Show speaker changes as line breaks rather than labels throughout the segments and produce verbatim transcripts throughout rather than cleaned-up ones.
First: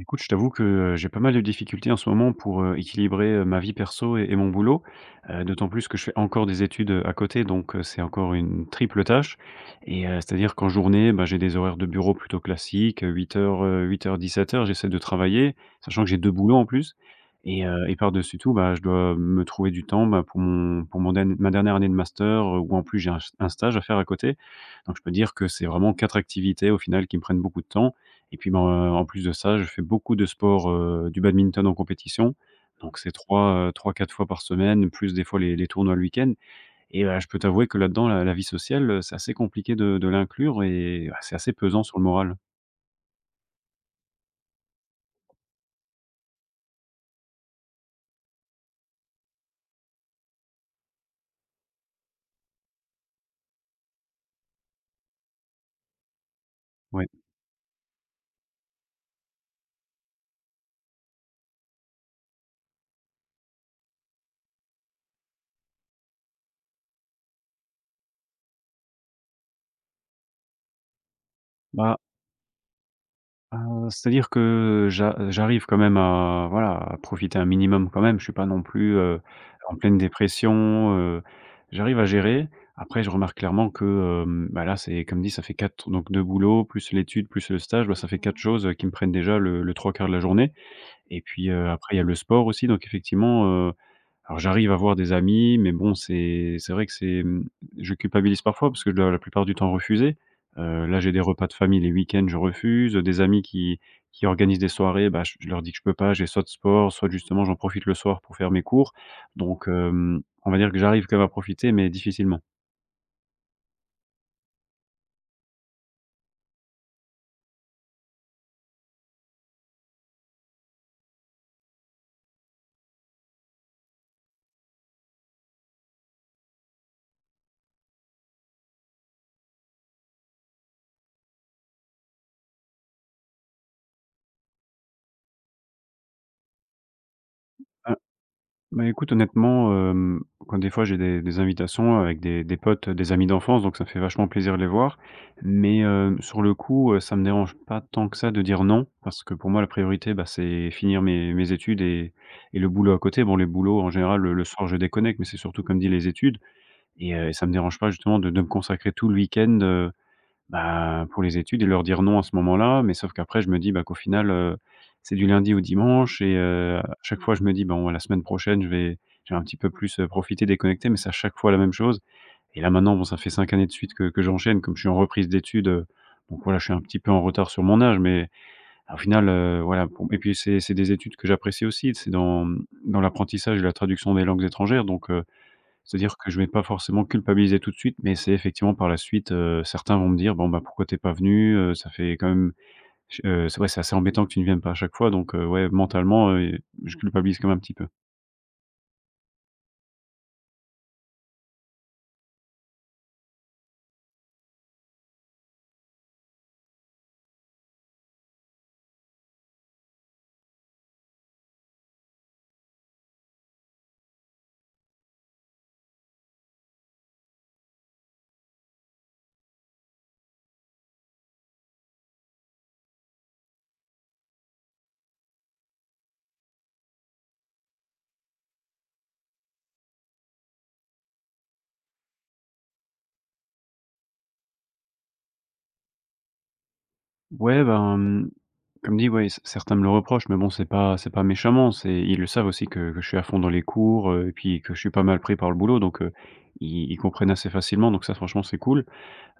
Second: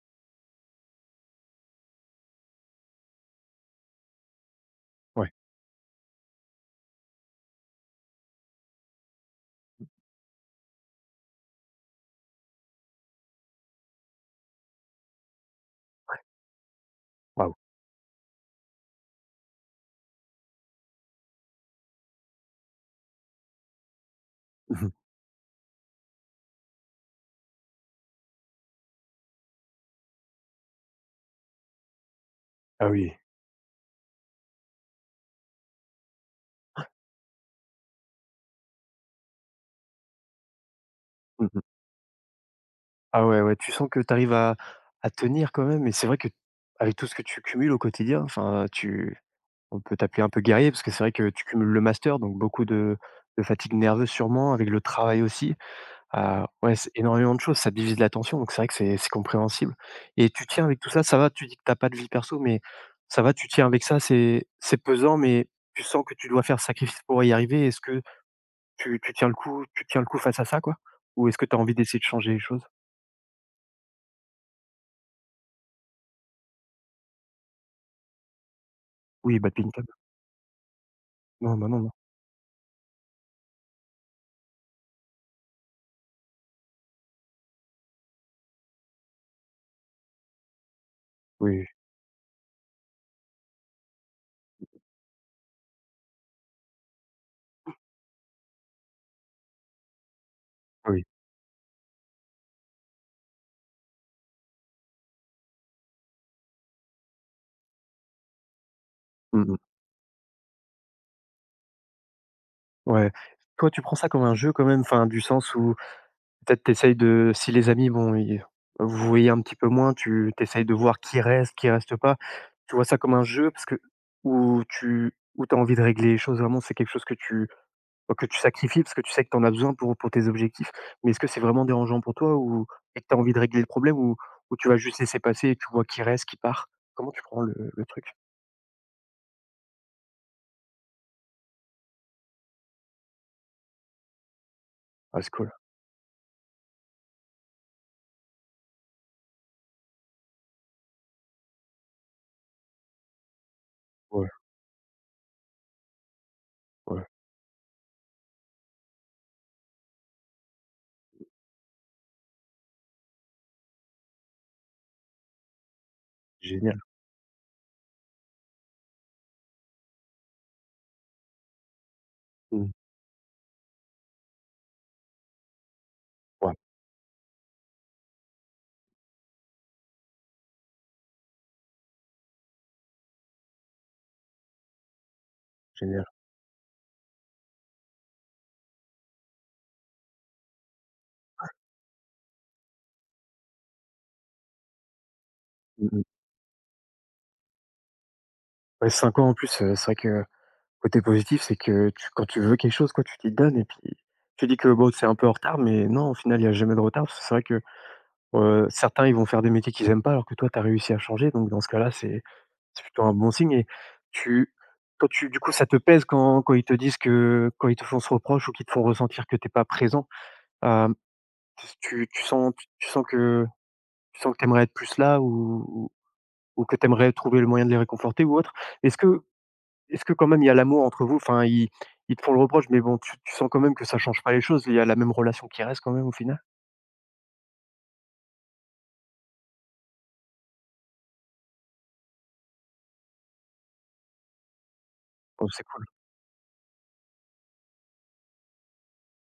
Écoute, je t'avoue que, heu, j'ai pas mal de difficultés en ce moment pour, heu, équilibrer, heu, ma vie perso et et mon boulot.
Ouais,
Heu, d'autant plus que je fais encore des études, heu, à côté, donc heu, c'est encore une triple tâche et heu, c'est-à-dire qu'en journée, bah, j'ai des horaires de bureau plutôt classiques, heu, huit heures, heu, huit heures-dix-sept heures, j'essaie de travailler, sachant que j'ai deux boulots en plus
waouh!
et heu et par-dessus tout, bah, je dois me trouver du temps, bah, pour mon pour mon den ma dernière année de master, heu, où en plus j'ai un un stage à faire à côté.
Mmh.
Donc je peux dire que c'est vraiment quatre activités au final qui me prennent beaucoup de temps et puis, ben, heu, en plus de ça, je fais beaucoup de sport, heu, du badminton en compétition.
Ah
Donc c'est
oui.
trois, heu, trois quatre fois par semaine, plus des fois les les tournois le week-end et heu, je peux t'avouer que là-dedans, la la vie sociale, heu, c'est assez compliqué de de l'inclure et ah, c'est assez
Mmh.
pesant sur le moral.
Ah ouais, ouais, tu sens que tu arrives à à tenir quand même, et c'est vrai que avec tout ce que tu cumules au quotidien, enfin, tu on peut t'appeler un peu guerrier parce que c'est vrai que tu cumules le master, donc beaucoup de de fatigue nerveuse sûrement, avec le travail aussi. Ah ouais, c'est
Ouais.
énormément de choses, ça divise l'attention, donc c'est vrai que c'est c'est compréhensible, et tu tiens avec tout ça, ça va, tu dis que t'as pas de vie perso, mais ça va, tu tiens avec ça, c'est c'est pesant, mais tu sens que tu dois faire sacrifice pour y arriver. Est-ce que Tu tu tiens le coup tu tiens le coup face à ça, quoi? Ou est-ce que tu as envie
Bah,
d'essayer de changer les choses?
Heu, c'est-à-dire que j'a euh, j'arrive quand même à voilà, à profiter un minimum quand même. Je suis pas non plus, heu,
Oui,
en
badminton.
pleine dépression, heu,
Non, bah, non, non.
j'arrive à gérer. Après je remarque clairement que, hem, bah, là, c'est comme dit, ça fait quatre donc deux boulots, plus l'étude, plus le stage, bah, ça fait quatre choses, heu, qui me prennent déjà le le trois quarts de la journée et puis,
Oui,
heu, après il y a le sport aussi donc effectivement, heu alors j'arrive à voir des amis, mais bon, c'est c'est vrai que c'est, mmh, je culpabilise parfois parce que je dois la plupart du temps refuser. Heu, là,
oui.
j'ai des repas de famille les week-ends, je refuse. Des amis qui qui organisent des soirées, bah, je je leur dis que je peux pas, j'ai soit de sport, soit justement j'en profite le soir pour faire mes cours.
Mmh mh.
Donc, hem, on va dire que j'arrive quand même à profiter, mais difficilement.
Ouais. Toi, tu prends ça comme un jeu quand même, enfin, du sens où peut-être tu de si les amis, bon, ils vous voyez un petit peu moins, tu t'essayes de voir qui reste, qui reste pas. Tu vois ça comme un jeu parce que où tu où t'as envie de régler les choses, vraiment, c'est quelque chose que tu que tu sacrifies parce que tu sais que tu en as besoin pour pour tes objectifs. Mais est-ce que c'est vraiment dérangeant pour toi, ou et que tu as envie de régler le problème, ou ou tu vas juste laisser passer et tu vois qui reste, qui part? Comment tu prends le le truc?
Bah, écoute, honnêtement, hem, quand des fois j'ai des des invitations avec des des potes, des amis d'enfance, donc ça me fait vachement plaisir de les voir.
Ah, c'est cool.
Mais, heu, sur le coup, heu, ça me dérange pas tant que ça de dire non, parce que pour moi la priorité, bah, c'est finir mes mes études et et le boulot à côté. Bon, les boulots en général,
Ouais,
le le soir je déconnecte, mais c'est surtout comme dit les études
ouais,
et heu, ça me dérange pas justement de de me consacrer tout le week-end, bah, pour les études et leur dire non à ce moment-là, mais sauf qu'après je me dis, bah, qu'au final, heu, c'est du lundi au dimanche et heu,
génial.
à chaque fois je me dis: «Bon, ouais, la semaine prochaine, je vais je vais un petit peu plus, heu, profiter, déconnecter», mais c'est à chaque fois la même chose et là
Mmh.
maintenant, bon, ça fait cinq années de suite que que j'enchaîne, comme je suis en reprise d'études, heu, donc
Ouais,
voilà, je suis un petit peu en retard sur mon âge, mais au final, heu, voilà pour et puis c'est c'est des études que j'apprécie aussi, c'est dans, mmh, dans l'apprentissage et la traduction des langues étrangères, donc heu
génial.
c'est-à-dire que je vais pas forcément culpabiliser tout de suite, mais c'est effectivement par la suite, heu, certains vont me dire: «Bon, bah, pourquoi tu es pas venu? Heu, ça fait quand même ch c'est ouais, c'est assez embêtant que tu ne viennes pas à chaque fois», donc heu, ouais,
Mmh mh.
mentalement, heu, je culpabilise quand même un petit peu.
Ouais, cinq ans en plus, heu, c'est vrai que côté positif, c'est que tu quand tu veux quelque chose, quoi, tu t'y donnes, et puis tu dis que, bon, c'est un peu en retard, mais non, au final, il y a jamais de retard. Parce que c'est vrai que, heu, certains, ils vont faire des métiers qu'ils aiment pas alors que toi, tu as réussi à changer. Donc dans ce cas-là, c'est C'est plutôt un bon signe. Et tu toi tu du coup, ça te pèse quand quand ils te disent, que quand ils te font ce reproche ou qu'ils te font ressentir que t'es pas présent, hem, tu tu sens tu tu sens que tu sens que t'aimerais être plus là, ou ou ou que t'aimerais trouver le moyen de les réconforter ou autre? Est-ce que est-ce que quand même il y a l'amour entre vous? Enfin, ils ils te font le reproche, mais bon, tu tu sens quand même que ça change pas les choses? Il y a la même relation qui reste quand même au final?
Ouais, ben, mmh, comme dit, ouais, c certains me le reprochent, mais bon, c'est pas c'est pas méchamment, c'est ils le savent aussi que que je suis à fond dans les cours, heu, et puis que je suis pas mal pris
Oh,
par le
c'est
boulot,
cool.
donc heu, ils ils comprennent assez facilement, donc ça, franchement, c'est cool.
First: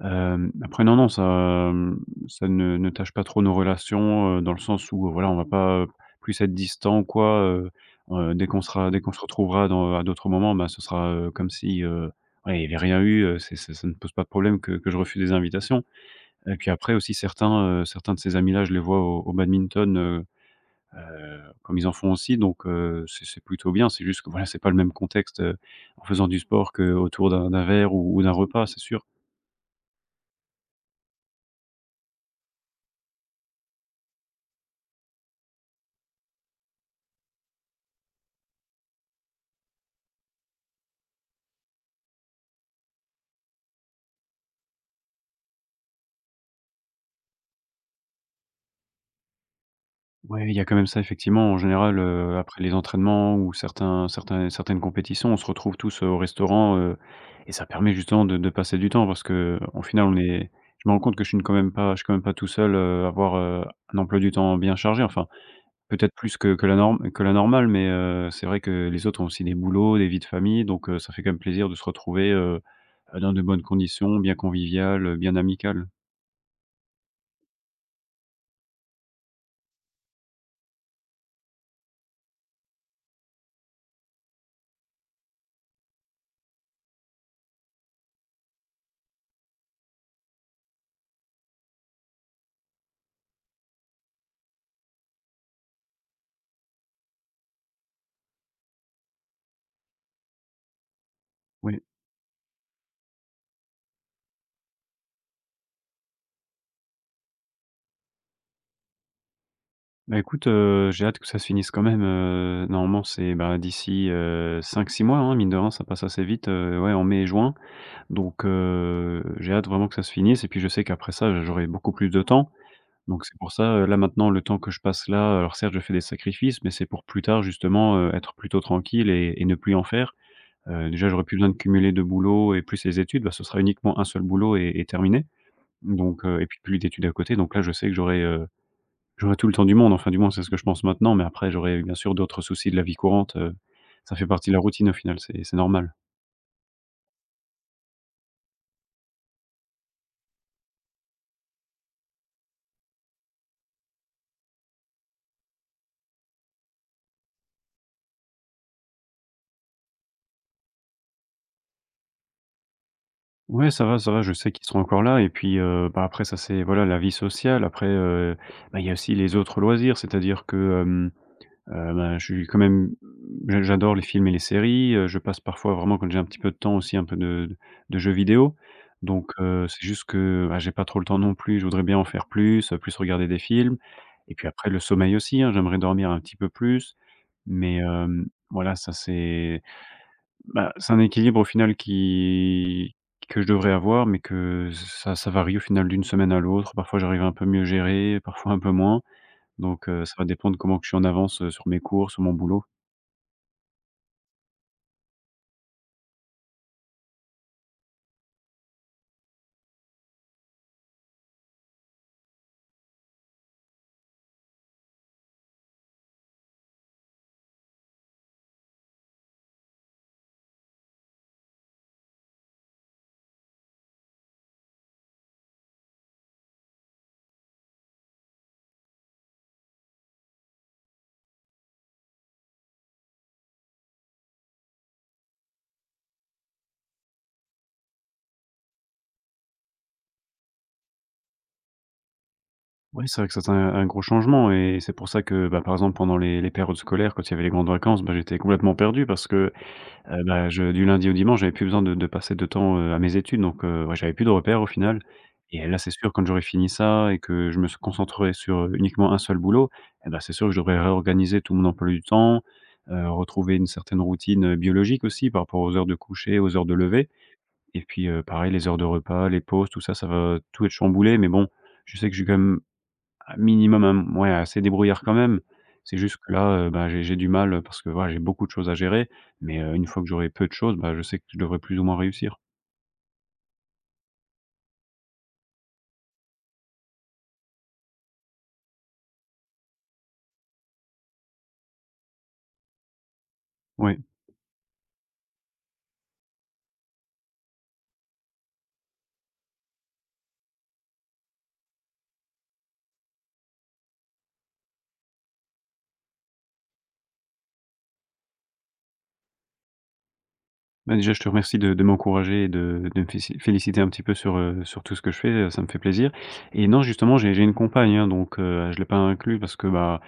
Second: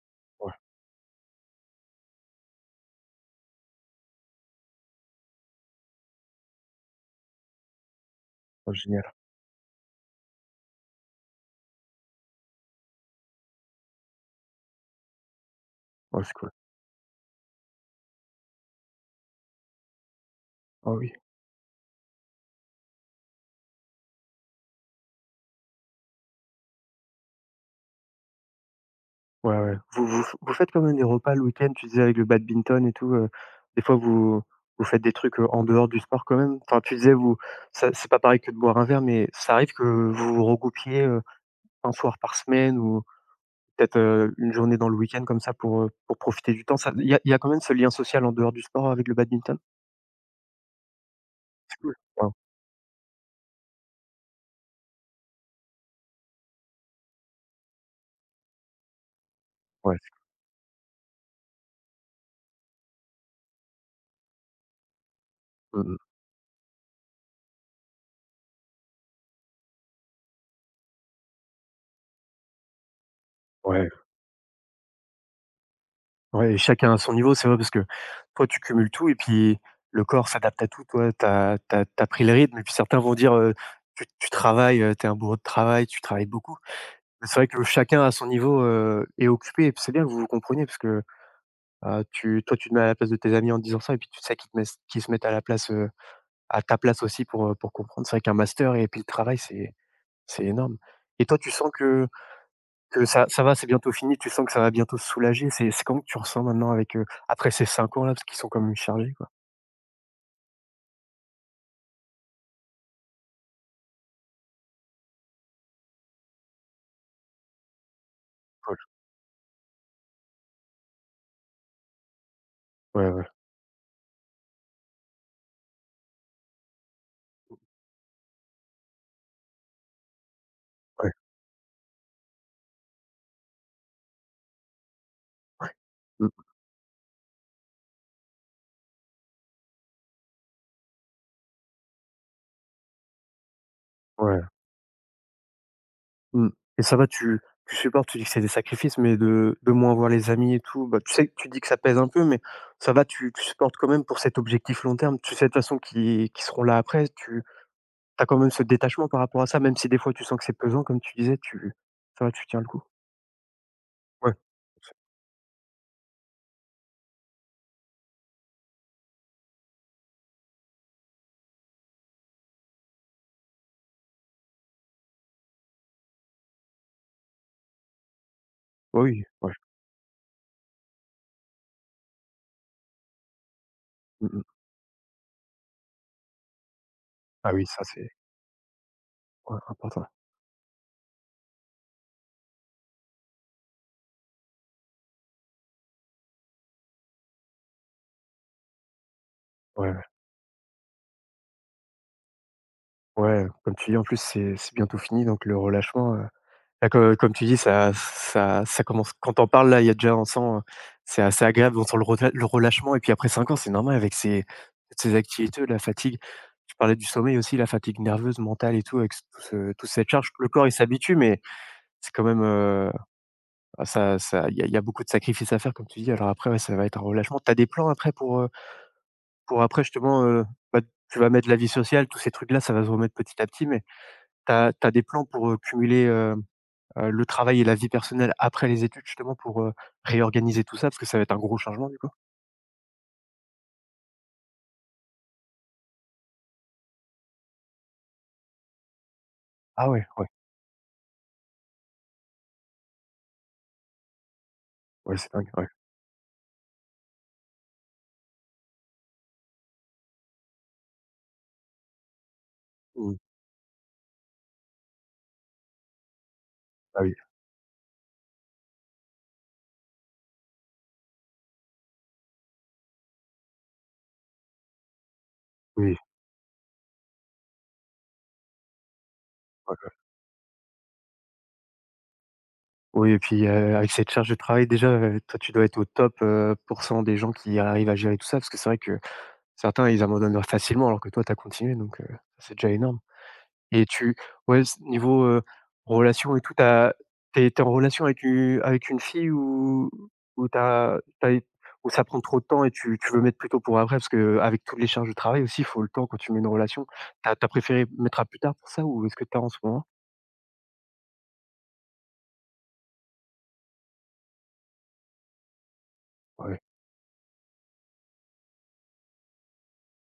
Hem,
Ouais,
après non, non, ça, hem, ça ne ne tâche pas trop nos relations, heu, dans le sens où, euh, voilà, on va pas, heu, plus être distant quoi, heu heu, dès qu'on
oh
sera dès
génial.
qu'on se retrouvera dans à d'autres moments, bah, ce sera, heu, comme si, heu, ouais, il y avait rien eu, heu, c'est c'est ça ne pose pas de problème que que je refuse des invitations
Ouais, c'est cool.
et puis après aussi certains, heu, certains de ces amis-là, je les vois au au badminton, heu
Ah oui.
heu, comme ils en font aussi donc heu, c'est c'est plutôt bien. C'est juste que, voilà, c'est pas le même contexte, heu, en faisant du sport qu'autour d'un d'un verre ou ou d'un repas, c'est sûr.
Ouais, ouais. Vous vous f vous faites quand même des repas le week-end, tu disais, avec le badminton et tout, heu, des fois vous vous faites des trucs, heu, en dehors du sport quand même? Enfin, tu disais vous ça c'est pas pareil que de boire un verre, mais ça arrive que vous vous regroupiez, heu, un soir par semaine, ou peut-être, heu, une journée dans le week-end comme ça pour, heu, pour profiter du temps? Ça il y a il y a quand même ce lien social en dehors du sport avec le badminton?
Ouais, il y a quand même ça effectivement. En
C'est cool.
général,
Waouh,
heu, après les entraînements ou certains certains certaines compétitions, on se retrouve tous, heu, au restaurant, heu et ça permet justement de de passer du temps parce qu'au
ouais.
final, on est je me rends compte que je suis n quand même pas je suis quand même pas tout seul, heu, à avoir, heu, un emploi du temps bien chargé. Enfin,
Mmh mh.
peut-être plus que que la norme que la normale, mais heu, c'est vrai que les autres ont aussi des boulots, des vies de famille, donc heu, ça fait quand même plaisir de se retrouver, heu, dans de bonnes
Ouais.
conditions, bien conviviales, bien amicales.
Ouais, et chacun à son niveau, c'est vrai, parce que toi, tu cumules tout, et puis le corps s'adapte à tout. Toi, tu as tu pris le rythme, et puis certains vont dire, heu: «Tu tu travailles, heu, tu es un bourreau de travail, tu travailles beaucoup». Mais c'est vrai que chacun à son niveau, heu, est occupé, et puis c'est bien que vous vous compreniez, parce que, heu, tu toi, tu te mets à la place de tes amis en disant ça, et puis tu sais qu'ils te mess qu'ils se mettent à la place, heu, à ta place aussi pour, heu, pour comprendre. C'est vrai qu'un master et puis le travail, c'est c'est énorme, et toi, tu sens
Ouais.
que que ça ça va, c'est bientôt fini, tu sens que ça va bientôt se soulager, c'est c'est comment que tu ressens maintenant avec, heu, après ces cinq ans là, parce qu'ils sont quand même chargés, quoi?
Bah, écoute, heu, j'ai hâte que ça se finisse quand même, heu, normalement c'est, bah, d'ici, heu, cinq six mois, hein, mine de rien, ça passe assez vite, heu, ouais, en mai et juin. Donc
Cool.
heu, j'ai hâte vraiment que ça se finisse et puis je sais qu'après ça, j'aurai beaucoup plus de temps.
Ouais,
Donc
ouais,
c'est pour ça, heu, là, maintenant, le temps que je passe là, alors certes, je fais des sacrifices, mais c'est pour plus tard justement, heu, être plutôt tranquille et et ne plus en faire. Heu, déjà,
ouais,
j'aurais plus besoin de cumuler deux boulots et plus les études, bah, ce sera uniquement un seul boulot et et terminé. Donc heu
mmh,
et puis plus d'études à côté. Donc là, je sais que j'aurai, j'aurais tout le temps du monde, enfin du moins c'est ce que je pense maintenant, mais après j'aurais bien sûr d'autres soucis de la vie courante, heu, ça fait
ouais,
partie de la routine au final, c'est c'est normal.
mmh, et ça va, tu tu supportes, tu dis que c'est des sacrifices, mais de de moins voir les amis et tout, bah, tu sais, que tu dis que ça pèse un peu, mais ça va, tu tu supportes quand même pour cet objectif long terme. Tu sais de toute façon qu'ils qu'ils seront là après, tu as quand même ce détachement par rapport à ça, même si des fois tu sens que c'est pesant comme tu disais, tu ça va, tu tiens le coup.
Ouais, ça va, ça va, je
Ouais,
sais qu'ils seront encore là et puis, heu, bah, après ça c'est voilà la vie sociale, après, heu, bah, il y a aussi les autres loisirs, c'est-à-dire que, hem Heu, ben, je suis quand même j'a j'adore les films et les séries, heu, je passe parfois vraiment quand j'ai un petit peu de temps aussi un peu de de de jeux vidéo.
ouais, oui,
Donc
ouais,
heu, c'est juste que, bah, j'ai pas trop le temps non plus, je voudrais bien en faire plus, heu, plus regarder des films
mmh
et
mh.
puis après le sommeil aussi, hein, j'aimerais dormir un petit peu plus.
Ah oui,
Mais
ça c'est
hem, voilà, ça
ouais,
c'est
important.
bah, c'est un équilibre au final qui que je devrais avoir mais que ça ça varie au final d'une semaine à l'autre. Parfois j'arrive à un peu mieux gérer, parfois un peu moins. Donc
Ouais, ouais.
heu, ça va dépendre comment que je suis en avance, heu, sur mes cours, sur mon boulot.
Ouais, comme tu dis, en plus, c'est c'est bientôt fini, donc le relâchement, heu, bah, co comme tu dis, ça ça ça commence quand tu en parles là, il y a déjà on sent, heu, c'est assez agréable, on sent le relâ le relâchement, et puis après cinq ans, c'est normal avec ces toutes ces activités, la fatigue. Tu parlais du sommeil aussi, la fatigue nerveuse, mentale et tout avec ce tout ce toute cette charge. Le corps, il s'habitue, mais c'est quand même, heu, ah ça ça il y a il y a beaucoup de sacrifices à faire comme tu dis. Alors après, ouais, ça va être un relâchement. Tu as des plans après pour, heu, pour après justement, heu, bah, tu vas mettre la vie sociale, tous ces trucs là, ça va se remettre petit à petit, mais tu as des plans pour, heu, cumuler, heu heu, le travail et la vie personnelle après les études justement pour, heu, réorganiser tout ça? Parce que ça va être un gros changement du coup?
Oui, c'est vrai que ça, c'est un un gros changement et c'est pour ça que, bah, par exemple, pendant les les périodes scolaires, quand il y avait les grandes vacances, bah, j'étais complètement perdu parce que,
Ah ouais,
heu,
ouais,
bah, je du lundi au dimanche, j'avais plus besoin de de passer de temps, heu, à mes études donc heu, ouais, j'avais plus de repères au final
ouais, c'est dingue,
et
ouais.
là, c'est sûr, quand j'aurais fini ça et que je me concentrerai sur, heu, uniquement un seul boulot et bah, c'est sûr que je devrais réorganiser tout mon emploi du temps, heu,
Mmh.
retrouver une certaine routine, heu, biologique aussi par rapport aux heures de coucher, aux heures de
Ah
lever
oui,
et puis, heu, pareil, les heures de repas, les pauses, tout ça, ça va tout être chamboulé mais bon, je sais que je suis quand même un minimum, un ouais, assez débrouillard quand même.
oui,
C'est juste que là, heu, bah, j'ai j'ai du mal, heu, parce que voilà, j'ai beaucoup de choses à gérer, mais heu,
ouais,
une
ouais.
fois que j'aurai peu de choses, bah, je sais que je devrais plus ou moins réussir.
Oui, et puis, heu, avec cette charge de travail déjà, heu, toi tu dois être au top, euh, pour cent des gens qui arrivent à gérer tout ça, parce que c'est vrai que certains ils abandonnent facilement alors que toi tu as continué, donc, heu, c'est déjà énorme. Et
Oui.
tu Ouais, c niveau, heu, relation et tout, tu as tu en relation avec une avec une fille, ou ou tu as ou ça prend trop de temps, et tu tu veux mettre plutôt pour après? Parce que avec toutes les charges de travail aussi, il faut le temps quand tu mets une relation. T'as as préféré mettre à plus tard pour ça, ou est-ce que t'as en ce moment?
Bah, déjà, je te remercie de de m'encourager et de de me féci féliciter un petit peu sur, heu, sur tout ce que je fais, heu, ça me fait plaisir
Ouais,
et non, justement, j'ai j'ai une compagne, hein, donc heu, je l'ai pas inclus parce que, bah,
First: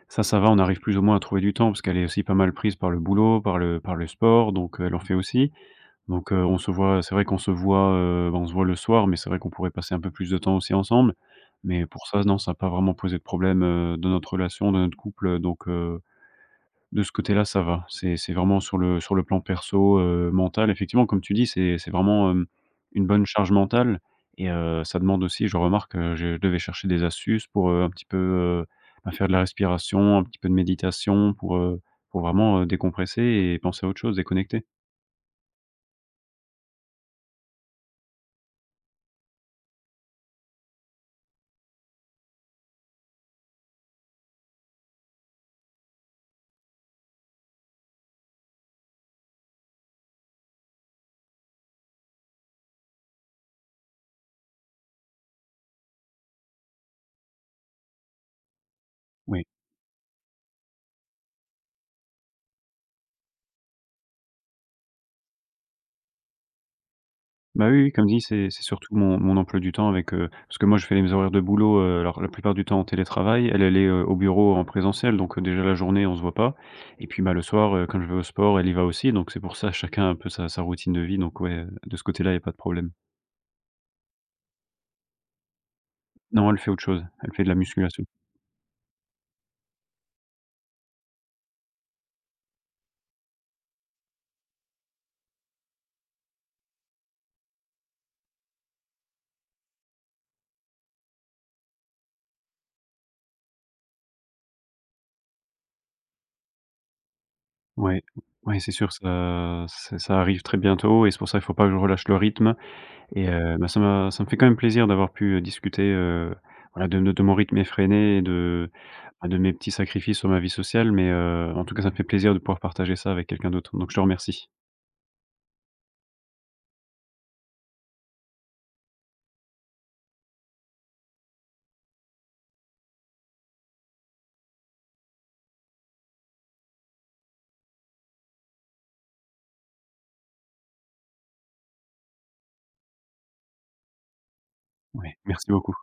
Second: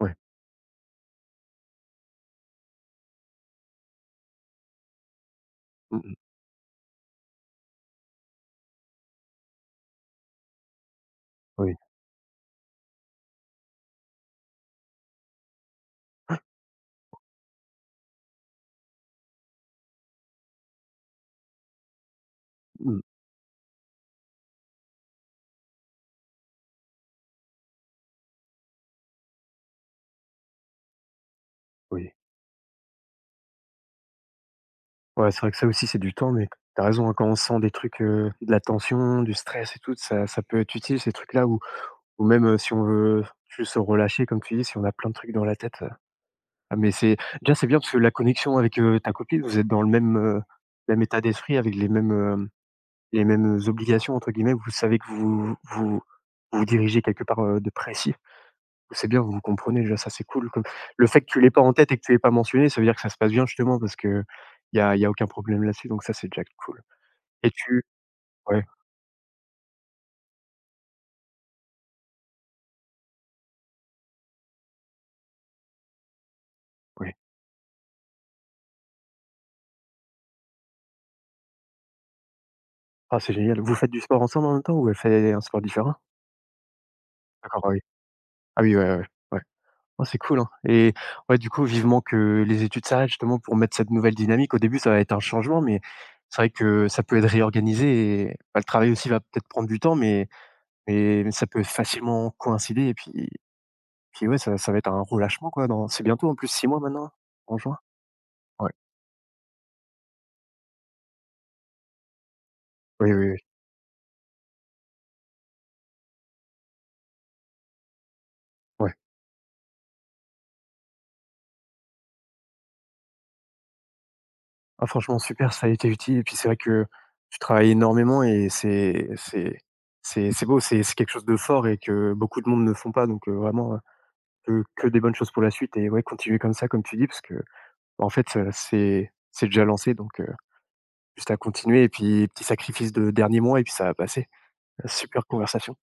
ouais.
ça, ça va, on arrive plus ou moins à trouver du temps parce qu'elle est aussi pas mal prise par le boulot, par le par le sport, donc heu, elle en fait aussi.
Mmh mh.
Donc, heu, on se voit c'est vrai qu'on se voit, heu, bah, on se voit le soir, mais c'est vrai qu'on pourrait passer un peu plus de temps aussi ensemble.
Oui.
Mais pour ça, non, ça n'a pas vraiment posé de problème, heu, dans notre relation, dans notre couple, donc, heu, de ce côté-là, ça va. C'est c'est vraiment sur le sur le plan perso, heu, mental, effectivement, comme tu dis, c'est c'est vraiment, hem,
Mmh,
une bonne charge mentale et heu, ça demande aussi, je remarque, heu, je devais chercher des astuces pour, heu, un petit peu, heu, bah, faire de la respiration, un petit peu de méditation pour, heu,
oui.
pour vraiment, heu, décompresser et penser à autre chose, déconnecter.
Ouais, c'est vrai que ça aussi, c'est du temps, mais t'as raison, hein, quand on sent des trucs, heu, de la tension, du stress et tout, ça ça peut être utile ces trucs-là, ou ou même, heu, si on veut juste se relâcher comme tu dis, si on a plein de trucs dans la tête, ah mais c'est déjà, c'est bien parce que la connexion avec, heu, ta copine, vous êtes dans le même, heu, même état d'esprit, avec les mêmes, hem, les mêmes «obligations» entre guillemets. Vous savez que vous vous vous vous dirigez quelque part, heu, de précis. C'est bien, vous vous
Oui.
comprenez déjà, ça c'est cool, comme le fait que tu l'aies pas en tête et que tu l'aies pas mentionné, ça veut dire que ça se passe bien justement parce qu'il y a il y a aucun problème là-dessus, donc ça, c'est déjà cool. et
Bah, oui,
tu
oui, comme dit, c'est c'est
Ouais,
surtout mon mon emploi du temps avec, heu parce que moi je fais les horaires de boulot, heu, alors la plupart du temps en télétravail. Elle, elle est, heu, au bureau en présentiel, donc heu, déjà la journée on se voit pas et
ouais.
puis, bah, le soir, heu, quand je vais au sport, elle y va aussi, donc c'est pour ça chacun a un peu sa sa routine de vie, donc ouais, heu, de ce côté-là, il y a pas de problème.
Ah, c'est génial. Vous faites du sport ensemble en même temps, ou elle fait un sport différent?
Non, elle fait autre chose, elle fait de la
D'accord, ah oui.
musculation.
Ah oui, ouais, ouais, ouais. Ouais. Oh, c'est cool, hein, et ouais, du coup, vivement que les études s'arrêtent justement pour mettre cette nouvelle dynamique. Au début, ça va être un changement, mais c'est vrai que ça peut être réorganisé, et bah, le travail aussi va peut-être prendre du temps, mais mais mais ça peut facilement coïncider, et puis puis ouais, ça ça va être un relâchement quoi, dans c'est bientôt en plus six mois maintenant, en juin?
Ouais, ouais, c'est
Ouais.
sûr, ça ça ça arrive très bientôt et c'est pour ça il faut pas que je relâche le rythme.
Oui,
Et
oui, oui,
heu, bah, ça m'a ça me fait quand même plaisir d'avoir pu, heu, discuter, heu, voilà de de de mon rythme effréné et de,
ouais.
bah, de mes petits sacrifices sur ma vie sociale mais heu, en tout cas, ça me fait plaisir de pouvoir partager ça avec quelqu'un d'autre, donc je te remercie.
Ah franchement super, ça a été utile, et puis c'est vrai que tu travailles énormément, et c'est c'est c'est c'est beau, c'est c'est quelque chose de fort et que beaucoup de monde ne font pas, donc heu, vraiment, Que que des bonnes choses pour la suite, et ouais, continuer comme ça, comme tu dis, parce que, bah, en fait, heu, c'est c'est déjà lancé, donc heu, juste à continuer, et puis petit sacrifice de dernier mois et puis ça va passer.
Ouais,
Super
merci beaucoup.
conversation.